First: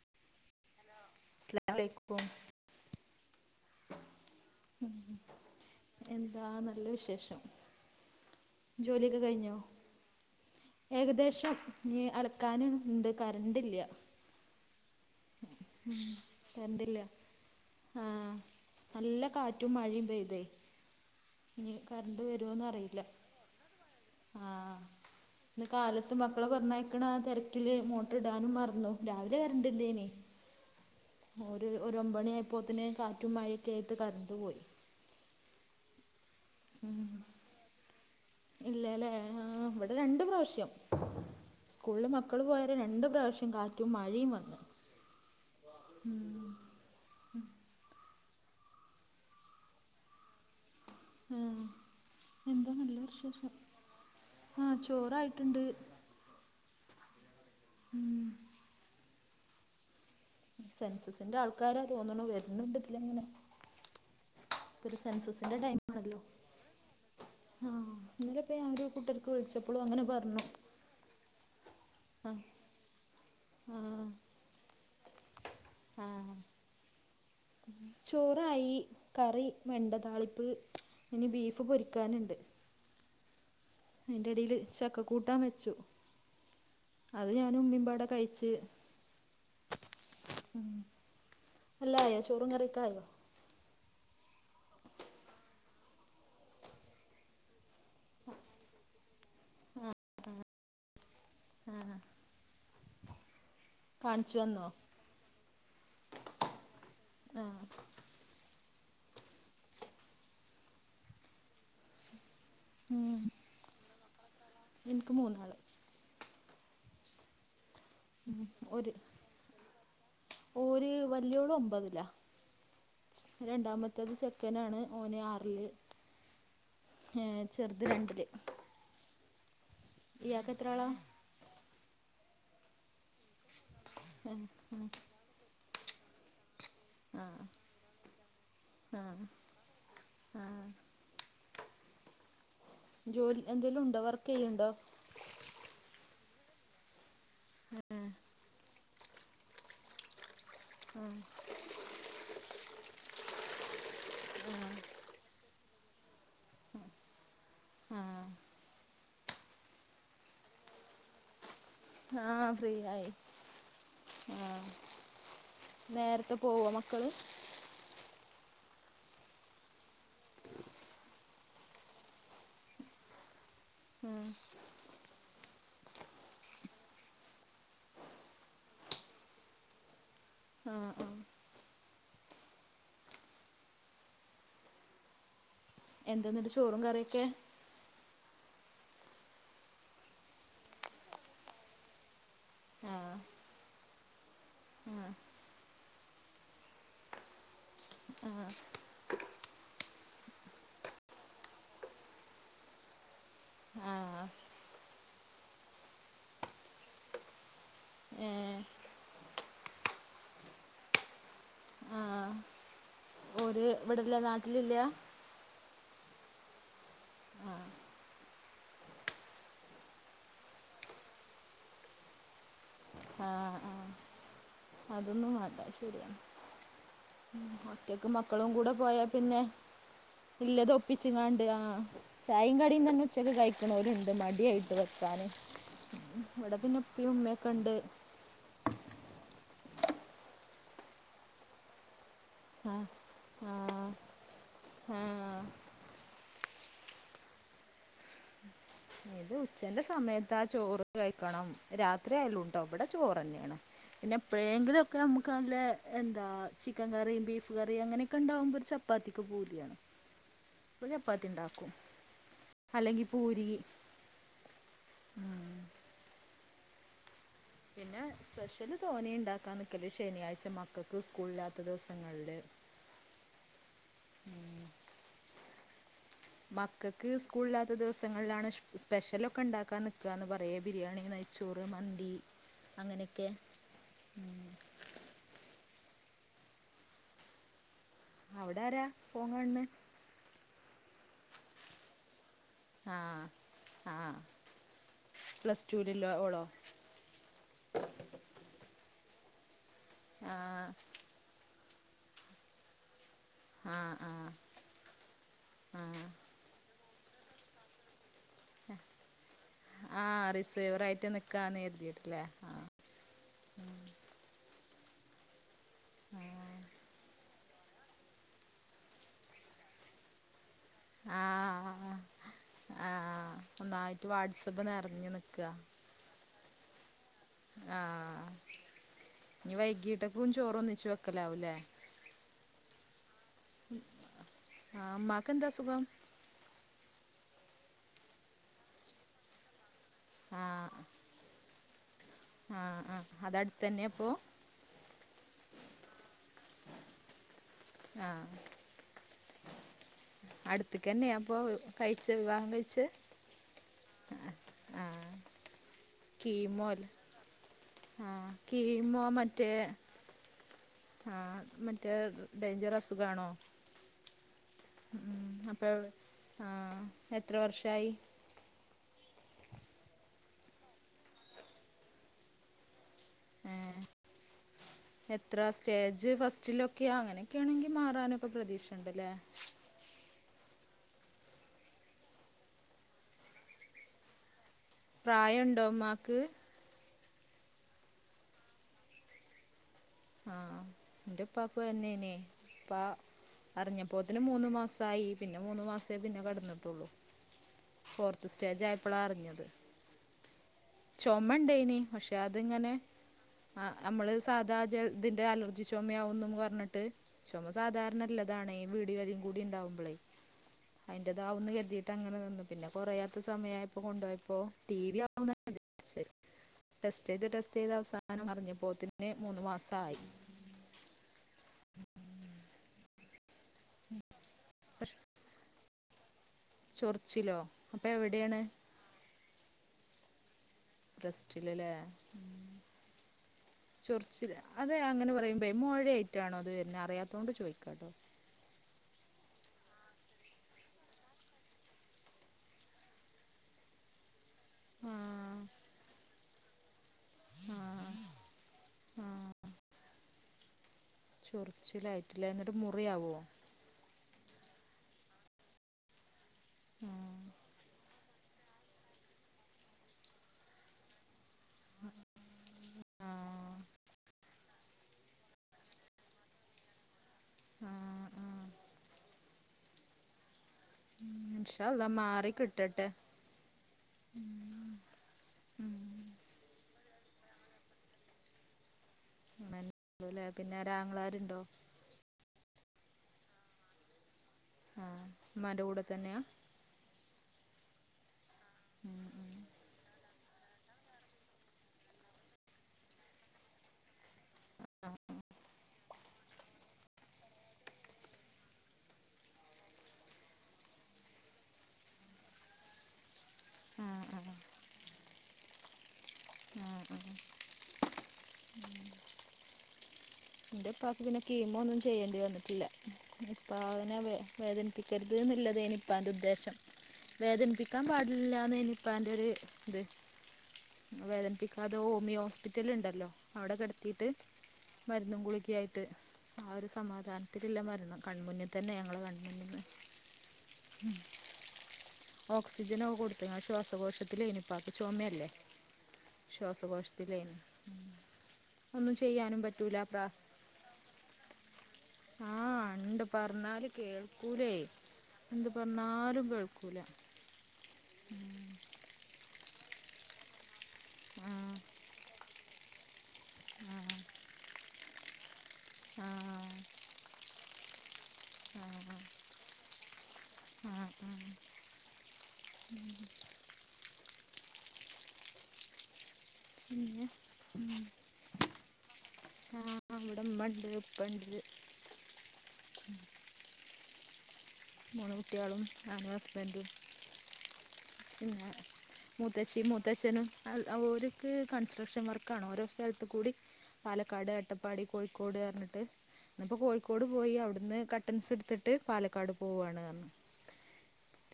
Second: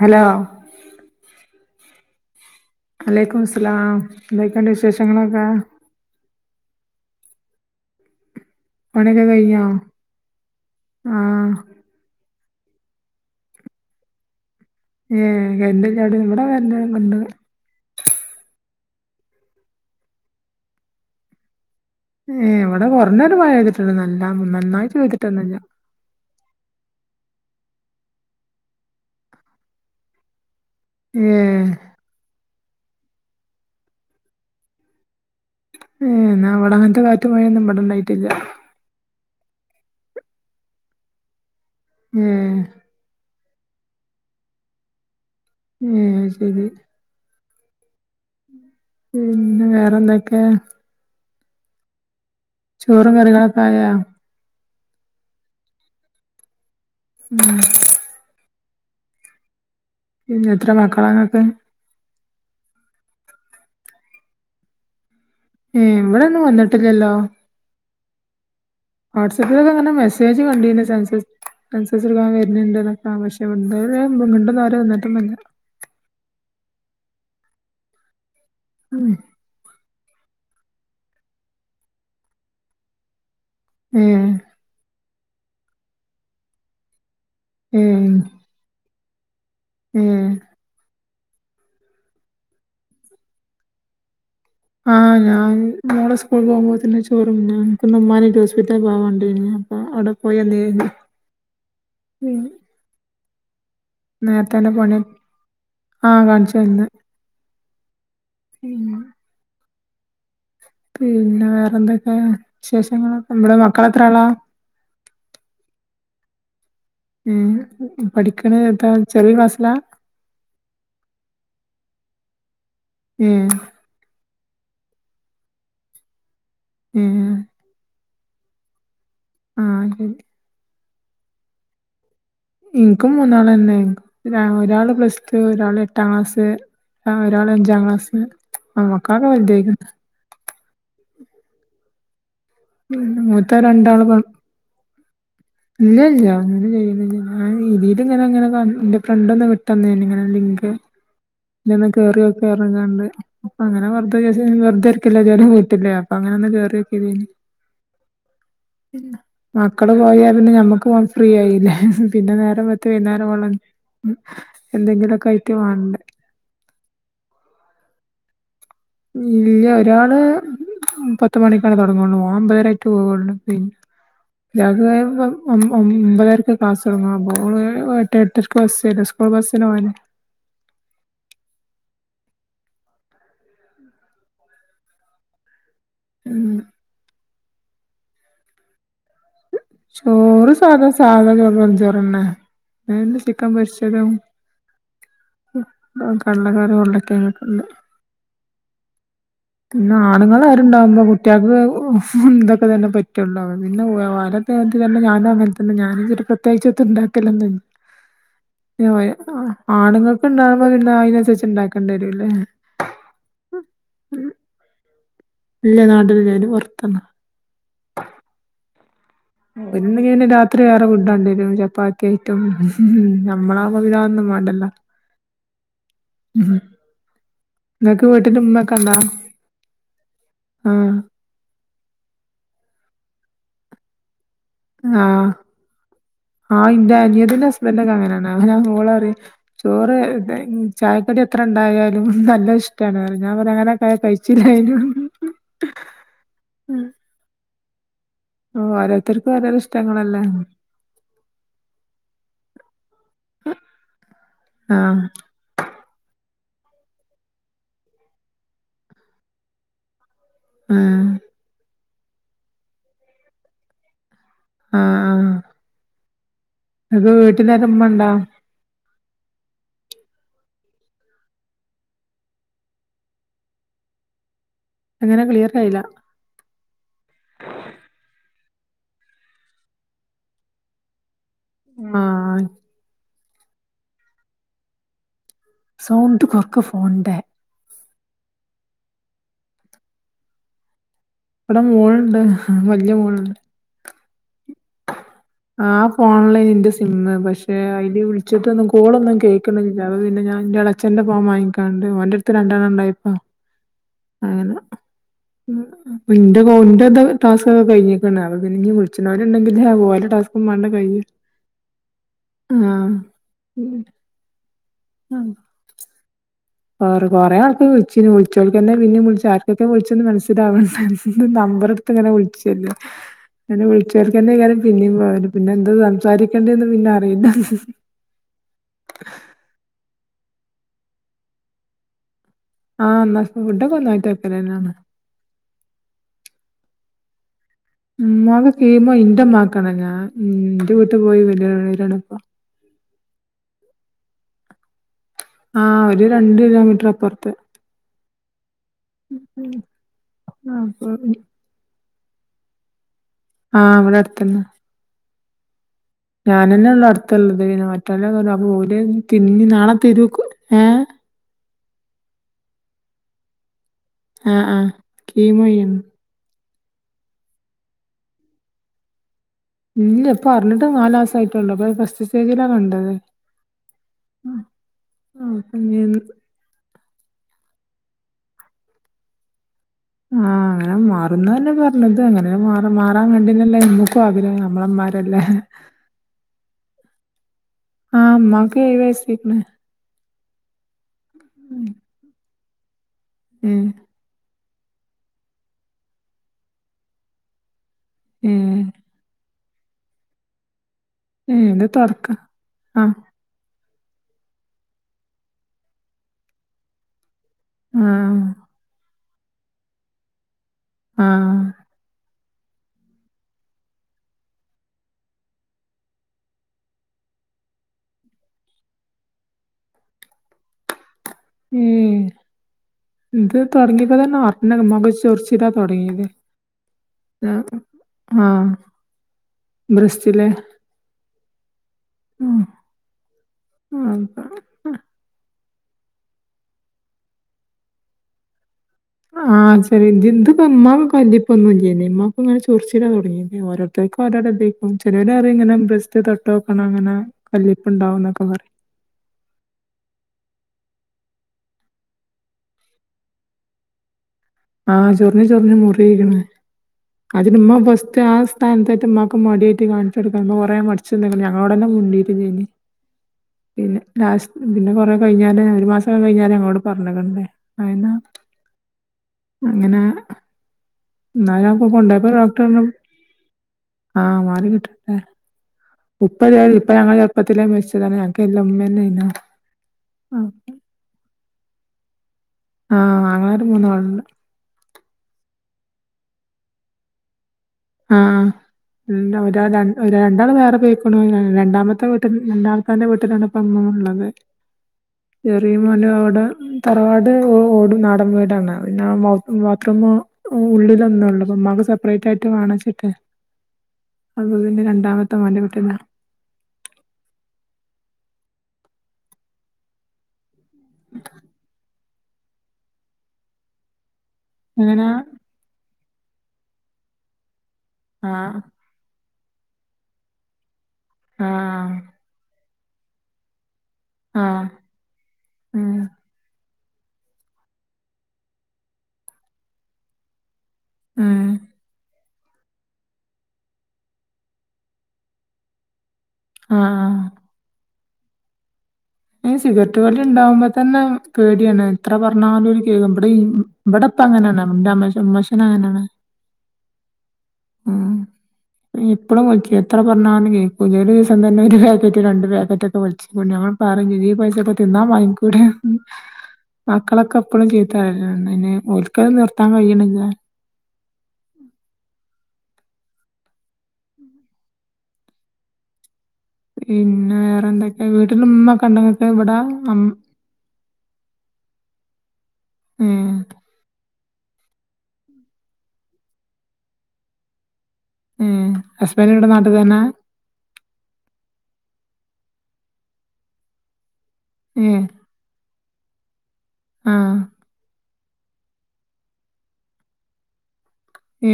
Hello അസ്ലാമലൈ ക്കും വലൈക്കുമുസ്സലാം എന്തൊക്കെണ്ട് വിശേഷങ്ങളൊക്കെ എന്താ നല്ല വിശേഷം ജോലിയൊക്കെ കഴിഞ്ഞോ ആഹ് ഏകദേശം ഞ്ഞ് അലക്കാന്ണ്ട് കറണ്ടില്ല ഉംഏകരണ്ടില്ലാതെഇവിടെ കര ൻ്റെക്കൊണ്ട് ആഹ് നല്ല കാറ്റും മഴയും പെയ്തെ ഇഞ്ഞ് കറണ്ട് ഏഹ് പരോന്ന ഇവിടെ റില കുറഞ്ഞൊരു മഴ പെയ്തിട്ടുണ്ട് നല്ല ആഹ് നന്നായിട്ട് പെയ്തിട്ടൊന്നുമില്ല ഇന്ന് കാലത ത്ത് മക്കളെ പറഞ്ഞയക്കണ ആ തെരക്കില് മോട്ടർ ടാനും മറന്നു രാവിലെ കരണ്ടിണ്ടേനി ഏഹ് ഒരു ഒര് ഒമ്പണി ആയപ്പോത്ത്ന് കാറ്റും മഴൊക്കെ യിട്ട് കറണ്ടുപോയി ഉ ന്ന അവടങ്ങനത്തെ കാറ്റു മഴൊന്നും ഇബടെ ണ്ടായിട്ടില്ല ഇല്ലല്ലേ ഹാ ഇവടെ രണ്ട് പ്രാവശ്യം സ്കൂളില് മക്കൾ ഏഹ് പോയ രണ്ടു പ്രാവശ്യം കാറ്റും മഴിം വന്ന് ഉം ശരി ഉംപിന്നെ വേറെന്തൊക്കെ ആഎന്താ നല്ല ചോറും വിശേഷം കറികളൊക്കെ ആയാ ആ ചോറായിട്ണ്ട് ഉം പിന്നെ എത്ര മക്കളാ സെൻസസിന്റെ ഇങ്ങക്ക് ആൾക്കാരാ തോന്ണു വെര്ന്ന്ണ്ട് ഇതില ങ്ങനെ. ഒരു സെൻസസിന്റെ ഏ എവിടന്ന വന്നിട്ടില്ലല്ലോ ആഹ് ഇന്നലപ്പ ഞാൻ ഒരു കൂട്ടർക്ക് വിളിച്ചപ്പോഴും വാട്സആപ്പിലൊക്കെങ്ങനെ അങ്ങനെ പറഞ്ഞു മെസജ് കണ്ടീന് സെന്സസ് സെൻസസ് എടുക്കാൻ ആ വരുന്നുണ്ട് എന്ന് ആ ഇതുവരെ ആരും വന്നിട്ട് ഒന്നുമില്ല ആഹ് ചോറായി ഉം കറി വെണ്ട താളിപ്പ് ഇനി ബീഫ് പൊരിക്കാനുണ്ട്. ഉം അയിൻ്റെ ഇടയിൽ ചക്ക കൂട്ടാൻ വെച്ചു. അത് ഞാൻ ഉം ഉമ്മിമ്പാടെ കഴിച്ചു ഉം എല്ലാം ആയോ ചോറും കറിഒക്കെആ യോ ആഹ് ഞാന് മോളെ സ്കൂൾ പോകുമ്പോ തന്നെ ചോർ തിന്ന് പിന്നെ ഉമ്മനെ കൊണ്ട് ഹോസ്പിറ്റലിൽ പോവാണ്ടായിരുന്ന് ആഹ് അവിടെ പോയന്തീ ആഹ് ഉം കാണിച്ചു നേരത്തെ വന്നോ തന്നെ പോണേ ആഹ് കാണിച്ച് വന്ന് ആ പിന്നെ വേറെന്തൊക്കെ ഉം വിശേഷങ്ങളൊക്കെ നമ്മുടെ മക്കളെത്രയാളാ എനിക്ക് മൂന്നാള് ഉം ഉം പഠിക്കണ എന്താ ഒരു ചെറിയ ക്ലാസ്സിലാ ഓര് വലിയോൾ ഒൻപത്‌ലാ ഉം രണ്ടാമത്തേത് ചെക്കനാണ് ഓന് ആറില് ഉം ഏ ചെറുത് രണ്ടില് ആഹ് അതെ ഇയാൾക്ക് എത്രയാള എനിക്കും മൂന്നാള് തന്നെ ഒരാൾ പ്ലസ് ടു ഒരാള് എട്ടാം ക്ലാസ് ആ ഒരാൾ അഞ്ചാം ക്ലാസ്സില് മക്കളൊക്കെ വലുതായിന് ആഹ് ജോലി മൂത്ത എന്തേലും ഉണ്ടോ രണ്ടാള് വർക്ക് ചെയ്യണ്ടോ ഇല്ല ഇല്ല ഒന്നും ചെയ്യുന്നില്ല ഞാൻ ഇ ആ തിയിൽ ഇങ്ങനെ ഇങ്ങനെ എ ഫ്രണ്ട് ഒന്നു വിട്ട് തന്നെനി ഇങ്ങനെ ലിങ്ക് ആഹ് ഇജ് ഒന്ന് കേറിനോക്ന്ന് പറഞ്ഞ് കാണ്ട് അപ്പൊ അങ്ങനെ വെറുതെ വെറുതരിക്കില്ലേ വീട്ടിൽ അപ്പോ അങ്ങനെ ഒന്ന് കേറിനോകിയത് എനി. ആഹ് മക്കള് പോയാ പിന്നെ ഞമ്മക്ക് ഫ്രീ ആയില്ലേ ആ പിന്നെ നേരം ഫ്രീ വെളുത്ത് ആയി വൈുന്നേരം ആവോളം ആ എന്തെങ്കിലുമൊക്കെ ആയിട്ട് വാണ്ടേ. പ്പോവോ മക്കൾ ഇല്ല ഒരാള് പത്ത് മണിക്കാണ് തുടങ്ങള്ളു ഓൻ ഒൻപതര ആയിട്ട് പോവൊള്ളൂ പിന്നെ ആഹ് ഇ ഒമ്പതരക്ക് ക്ലാസ് തൊടങ്ങ അപ്പോ ഓൾ എട്ട് എട്ടരക്ക് ബസ് വരും അപ്പോ ബസിന് പോവാന് ആഹ് ആഹ് എന്തെന്നിട്ട് ചോറും കറിയൊക്കെ ചോറ് സാധ സാധാ ചോറ് വെറും ചോറ്ന്നെ ആ ചിക്കൻ പൊരിച്ചതും ആ കള്ളക്കാര് കൊള്ളക്കാനൊക്കെ ഉണ്ട് ആഹ് പിന്നെ ആണുങ്ങൾ ആരുണ്ടാവുമ്പോ കുട്ടികൾക്ക് ഇന്തൊക്കെ തന്നെ പറ്റുള്ളു പിന്നെ വ ആ അത് തന്നെ ഞാനും അങ്ങൻ തന്നെ ഞാന് ങ്ങട്ട് പ്രതേകിച്ച് എത്തും ഉണ്ടാക്കല്ലെന്നും ല്ല [unintelligible] ഏഹ് [unintelligible] ആണുങ്ങൾക്ക് ഇണ്ടാകുമ്പോ പിന്നെ അയിനനുസരിച്ച് ഇണ്ടാക്കണ്ടി വരുംല്ലേ ഒര് ഇവില്ല നാട്ടിലില്ലാ ഇല്ല നാട്ടിലില്ല ഓ ല് പൊറ്ത്താണ് ഇന്ന് ഞാന്‌ രാത്രി വേറെ ഫുഡ ണ്ടി വരും ചപ്പാ കേട്ടും [unintelligible] ആ നമ്മളാകുമ്പം പിന്നതൊന്നും വേണ്ടല്ലോ അതൊന്നും വാണ്ട ശരിയാണ് മ് ഇങ്ങക്ക് ഒറ്റക്ക് വീട്ടില് മക്കളും കൂടെ ഉമ്മയൊക്കെ ഉണ്ടോ പോയാ പിന്നെ ഇല്ലത് ആഹ് ഒപ്പിച്ചിങ്ങാണ്ട് ആഹ് ചായയും കടിം തന്നെ ഉച്ചക്ക് കഴിക്ക് ണോര് ണ്ട് മടിയായി ആഹ് വെക്കാന് ഇവിടെ പിന്നെ ഉപ്പി ഉമ്മയൊക്കെ ഇണ്ട് അങ്ങന മോളറിം ചോറ് ചായക്കടി എത്ര ണ്ടായ നല്ല ആ ഇഷ്ടമാണ് പറിം ഞാൻ പറിം ആ അങ്ങനക്കെ യാ കയി ചിലായി ന് ന്റെ ഉള്ളു ആ കൂടെ ഓ ഓരോ ഇത് ഉച്ചന്റെ സമയത്ത് ആ ചോറ് കഴിക്കണം രാത്രി ആയാലുംട്ടോ ഇവിടെ ചോറ്ന്നെയാണ് പിന്നെ എപ്പഴേങ്കിലുക്കെ ആഹ് നമ്മക്ക് നല്ലേ എന്താ ചിക്കൻ കറിയും ബീഫ് കറിയും അങ്ങനെയൊക്കെ ഉണ്ടാവുമ്പോ ഒരു ചപ്പാത്തിക്ക് പൂതി യാണ് അപ്പ ആഹ് ചപ്പാത്തി ഉണ്ടാക്കും അല്ലെങ്കി പൂരി ആഹ് അൻ ക്ക് വീട്ടില് അന്റെ ഇമ്മണ്ടോ തോനി ഇണ്ടാക്കാൻ നിൽക്കല് ശനിയാഴ്ച മക്കൾക്ക് സ്കൂളില്ലാത്ത ദിവസങ്ങളില് എങ്ങനെ ക്ലിയർ ആയില്ല മക്കൾക്ക് സ്കൂളില്ലാത്ത ദിവസങ്ങളിലാണ് സ്പെഷ്യലൊക്കെ ഇണ്ടാക്കാൻ നിക്കാന്ന് പറയ ബിരിയാണിയി നെയ് ചോറ് മന്തി ആഹ് അങ്ങനെയൊക്കെ സാണ്ട് കൊർക്ക് ഫോണ് ന്റെ അവിടെ ആരാ ഫോൺ കാണ് ണേ ഇവിടെ മോള്ണ്ട് ആഹ്ആഹ് ആഹ് ഫോൺ ലേനി ഇന്റെ സിമ്മ് പക്ഷെ അയില്‌ വിളിച്ചിട്ടൊന്നും കോളൊന്നും കേൾക്കണില്ല അപ്പം പിന്നെ ഞാൻ ഇന്റെ ആഹ് എളച്ചന്റെ ഫോ വാങ്ങിക്കാണ്ട് ഓന്റെ ടുത്ത് രണ്ടെണ്ണം ഇണ്ടായപ്പം ആഹ് ആഹ് ഉം ആഹ് അപ്പ ഇന്റെ കോ ഇന്റെ ത് ടാസ്ക്ക്ഒക്കെ കഴിഞ്ഞി ക്ണ് അപ്പംപിന്നെ ഞ്ഞ് വിളിച്ച് ണോര്‌ ഇണ്ടങ്കില് ഓല ടാ ആ ഹ് റിസേവർ ആയിട്ട് നിക്കാന്ന് കരുതിയിട്ട്ല്ലേ ഉം ആഹ് കൊറെ കൊറെ ആൾക്ക് വിളിച്ചീനി വിളിച്ചോൽക്കന്നെ പിന്നെ വിളിച്ചു ആർക്കൊക്കെ വി ൾച്ചന്ന് മൻ സിലാവണ് ഇത് നമ്പർ ടുത്ത് ആഹ് ങ്ങനെ വിളിച്ചല്ലോ ആഹ് പിന്നെ ഒന്നായിട്ട് വിളിച്ചാൽക്കന്നെ കാരം വാട്സപ്പ് പിന്നേ നിറഞ്ഞ് പോയത് പിന്നെ നിക്കാ എന്ത് സംസാരിക്കണ്ടന്ന് പിന്നെ അറിയില്ല ആഹ് ഇനി വൈകീട്ടക്കും ചോറ ഒന്നിച്ച് വെക്കലാവൂല്ലേ ആഹ് ന്നൽ ഫുഡൊക്കെ ഒന്നായിട്ട് വെക്കലന്നാണ് അന്ക്ക്ന്താ അസുഖം ഇ മാക് കീമോ ഇന്റെ മാക്കാണ് ഞാൻ ആഹ് ഇന്റെ വീട്ട് പോയി വരാണ് വരാണ് പ്പം ആഹ് ആ അത അടുത്തന്നെപ്പോ ആ ഹ് ഒരു രണ്ട് കിലോമീറ്റർ അപ്പൊറ്ത്ത് ആഹ് ഉ ഉം അടുത്തക്കന്നെയാ അപ്പൊ കഴിച്ച വിവാഹം കഴിച്ച ആഹ് അവിടെ അടുത്തന്നെ- ഞാനെന്നെയ ഉള്ളൂ കീമോല്ലേ അടുത്തുള്ളത് പിന്നെ ആഹ് മറ്റല്ല പോര് കീമോ തിന്നി നാളെ തിരുക്ക് ഏഹ് ആഹ് മറ്റേ ഡേഞ്ചർ അസുഖണോ? ആഹ് ആഹ് ഉം കീമോ അപ്പൊ ചെയ്യണം ആഹ് എത്ര വർഷമായി? ഉം എപ്പൊ പറഞ്ഞിട്ട് നാലല്സ ആയിട്ടള്ളു അപ്പൊ ഫസ്റ്റ് സ്റ്റേജിലാ കണ്ടത്. ആഹ് എത്ര അങ്ങനെ സ്റ്റേജ് ഫസ്റ്റിലൊക്കെയ അങ്ങനെയൊക്കെയ ആണെങ്കിൽ മാറാനൊക്കെ പ്രതീക്ഷുണ്ടല്ലേ? ആഹ് അങ്ങനെ മാറുന്ന തന്നെ പറഞ്ഞത് അങ്ങനെ മാറാൻ കണ്ടില്ലല്ലോ എക്കും ആഗ്രഹം നമ്മളെ പ്രായണ്ടോ മ്മാക്ക് ആഹ് ഉമക്ക വയസരിക്കനെ ആഹ് എൻ്റപ്പക്ക് തന്നേനെ ഇപ്പാ ഏഹ് അറിഞ്ഞ ഇപ്പത്തിന് മൂന്നു മാസ ആഹ് പിന്നെ മൂന്ന മാസേ പിന്നെ കിടന്നിട്ടുള്ളൂ- ഫോർത്ത് ഏഹ് സ്റ്റേജ് ആയപ്പോളാ അറിഞ്ഞത് ഏഹ് ഇത് ചുമണ്ടേനി തൊടക്ക പക്ഷെ അതിങ്ങനെ ആഹ് ആഹ് നമ്മള് സാധാ ജ ഇതിന്റെ അലർജി ചക്ഷോമയാവുന്നു പറഞ്ഞിട്ട്- ചുമ ആഹ് സാധാരണയല്ലതാണേ വീടും കൂടി ഉണ്ടാവുമ്പോളേ ആഹ് അതിന്റതാവന്ന് കരുതിയിട്ട് അങ്ങനെ തന്നു പിന്നെ കൊറയാത്ത സമയയപ്പോ കൊണ്ടു പോോയപ്പോ ടി വി ആവുന്ന ടെസ്റ്റ് ചെയ്ത് ടെസ്റ്റ് ചെയ്ത് അവസാനം അറിഞ്ഞപ്പോത്തിന് മൂന്ന് മാസ ആയി ഉം ഇത് തുടങ്ങിയപ്പോ തന്നെ ഒന മക ചൊറച്ചിട- തുടങ്ങിയത് ചൊറിച്ചിലോ അപ്പോൾ എവിടെയാണ് ആഹ് ബ്രസ്റ്റില ബ്രസ്റ്റിൽ അല്ലേ ആഹ് പ ചൊറച്ചില അതെ അങ്ങനെ പറയുമ്പം മഴ ആായിട്ടാണോ അത് വരുന്നത് അറിയാത്തതോണ്ട് ചോദിക്കാം കേട്ടോ? ആഹ് ഇപ്പ എമമാ കല്ലപ്പൊന്നുമല്ലമ്മാക്ക് ഇങ്ങനെ ചോറിച്ചിടാ തുടങ്ങി ഓരോരുത്തർക്ക് ചെറി ആ ഇങ്ങനെ ബ്രസ്റ്റ് തട്ടോ വെക്കണം അനെ കല്ലിപ്പ് ഉണ്ടാവും എന്നൊക്കെ പറയും ആഹ് ചൊറിച്ചിലായിട്ടില്ല എന്നിട്ട് മുറിയവോ? ആഹ് ചൊറിഞ്ഞ് ചൊറിഞ്ഞ് മുറിരിക്കണ് ആഹ് അതിന് ഉമ്മ ബസ്റ്റ് ആഹ് സ്ഥാനത്തായിട്ട്മ്മക്ക് മടിയായിട്ട് കാണിച്ചെടുക്കാം കുറേ മടിച്ച് ഒച ഞങ്ങളോട് എല്ലാം മുണ്ടയിരുന്നേന് [unintelligible] പിന്നെ ലാസ്റ്റ് പിന്നെ കുറെ കഴിഞ്ഞാല ഒരു മാസംക്കെ കഴിഞ്ഞാലും അങ്ങോട്ട് പറഞ്ഞിട്ടണ്ടേ ആന ആഹ് ആഹ് അങ്ങനെ എന്നാ ഞാൻ ഇൻഷാ അള്ളാ പോണ്ടപ്പ മാറി ഡോക്ടറെ കിട്ടട്ടെ ആഹ് മാറി കിട്ടട്ടെ ഉപ്പ ഇപ്പ ഞങ്ങള് ചെറുപ്പത്തിലല്ല മരിച്ചിച്ചതാണ് ഞങ്ങൾക്ക് എല്ല ഉമ്മ തന്നെയന്ന ഉണ്ടല്ലേ പിന്നെ ഒരാങ്ങളാരുണ്ടോ? ആഹ് അങ്ങളമാരു മൂന്നാളണ്ട് ആഹ ഉ്മാന്റെ കൂടെ തന്നെയാ? ആഹ് ഒരാ രണ്ടാൾ വേറെ പക്കും- രണ്ടാമത്തെ വീട്ട രണ്ടാമത്തെ്ന്റെ വീട്ടിലാണ് ഇപ്പ അങ്ങ ഉള്ളത് ആഹ് ആഹ് ചെറിയ പോല അവിടെ തറവാട് ഓട നാടൻ വീടാണ് പിന്നെ ബാത്റൂമ ഉള്ളിൽ ഒന്ന്ഉള്ളു ഉമക് സെപ്പറേറ്റ് ആയിട്ട് വണച്ചിട്ടെ അത് പിന്നെ രണ്ടാമത്തെ മല്ലപ്പെട്ടില്ലാ ആഹ് എൻ്റെ ഇപാക്ക് പിന്നെ കീമോ ഒന്നും ചെയ്യേണ്ടി വന്നിട്ടില്ല ഇപ്പം അങ്ങനെ എങ്ങനാ വേദനിപ്പിക്കരുത് എന്നുള്ളത് ഇനിയിപ്പം എൻ് ഉദ്ദേശം വേദനിപ്പിക്കാൻ ആഹ് പാടില്ലന്ന് എനി ഇപാൻ്റ് ഒരു ഇത് ആഹ് വേധനിപിക്കാത ഹൊമിയോസ് ഹോസ്പിറ്റല ഉണ്ടല്ലോ? അവിടെ കിടത്തി ആഹ് ഇന്നും ഉം ഗുളിക്കായിട്ട് ആ ഒരു സമാധാനത്തിലില്ല മരണം കൺമുന്നിൽ തന്നെ ഞങ്ങള് കൺമുന്നിന്ന് ഉം ഓക്സിജനൊക്കെ കൊടുത്ത്ങ്കാ ശ്വാസകോശത്തിലെയ്ന്നു ഇപ്പാക്ക് ചൊമല്ലേ ആഹ് ആഹ് ശ്വാസകോശത്തിലേയ്ന്നു ഉം ഒന്നും ചെയ്യാനും പറ്റൂല പ്രാ ണ്ടാവുമ്പോ തന്നെ പേടിയാണ് എത്ര ആ പറഞ്ഞാലും ഓര് കേദം ഉണ്ട് ഇവിടെ ഈ പറഞ്ഞാൽ ഇവിടെപ്പ അങ്ങനാണ് കേൾക്കൂലേ ന്റെ മ്മോശം മ്മോശ എന്ത് പറഞ്ഞാലും കേൾക്കൂല ഈ ഇപ്പളും വൽച്ചും എത്ര പറഞ്ഞാലും കേൾക്കൂല ഒരു ദിവസം ആ തന്നെ ഒരു പാക്കറ്റ് രണ്ട് പാക്കറ്റ് ഒക്കെ വൽ പ്പൊ ഞങ്ങൾ ആ പറീം ചെയ്യും ഈ പൈസക്ക്‌ തിന്നാൻ വാങ്ങിക്കൂടെന്ന് ഉം ആ മക്കളൊക്കെ എപ്പളും ചീത്ത പറീണ്ട് അയിന് ഓൽക്കത് നിർത്താൻ കഴിയ്ണില്ല ആഹ് ആഹ് ഉം പിന്നെ വേറെ എന്തൊക്കെ വീട്ടില് ഇമ്മൊക്കെ ഉണ്ടെങ്ങക്ക്‌ ഇവിടെ അം വ്ടെ ഇമ്മണ്ട് ഇപ്പണ്ട് ഉം മൂന്ന് കുട്ട്യാളും ഞാനും ഹസ്ബന്റും ഏ പിന്നെ ഹസ്ബൻഡ് ഇവിടെ നാട്ടിൽ മൂത്തച്ചി തന്നെ മുത്തച്ഛനും അൽ അ ഓര്ക്ക് കൺസ്ട്രക്ഷൻ വർക്കാണ് ഓരോ സ്ഥലത്ത് കൂടി പാലക്കാട് ഏ അട്ടപ്പാടി കോഴിക്കോട് അർഞ്ഞിട്ട് ഇന്നിപ്പോ ആ കോഴിക്കോട് പോയി അവിടുന്ന് കട്ടൻസ് ഇട്ത്തിട്ട് പാലക്കാട് പോവാണ് അർഞ്ഞു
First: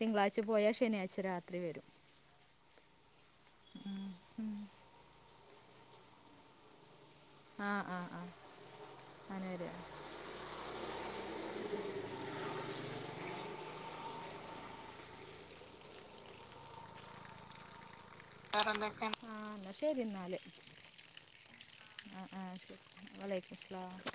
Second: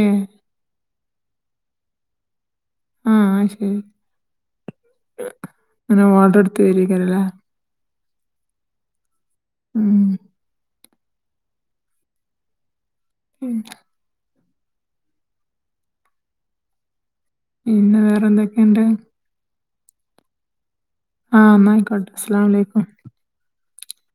ഏ പോയാ ശനിയാഴ്ച രാത്രി വരും ആഹ് അയ് ശരി ഉം. ഉം. ഇങ്ങനെ ഓഡർ എടുത്ത് വരാക്കാരല്ലേ ആഹ് ആഹ് ആഹ് അങ്ങനെ വരാ ഉം ഉം പിന്നെ വേറെ എന്തെ വേറെന്തൊക്കേണ് ആഹ് ന്നാ ശരി എന്നാല് ആ എന്നാ ആയിക്കോട്ടെ ആഹ് അസ്സലാമു ആഹ് ശരി അലൈക്കും വലൈക്കുസ്ലാസം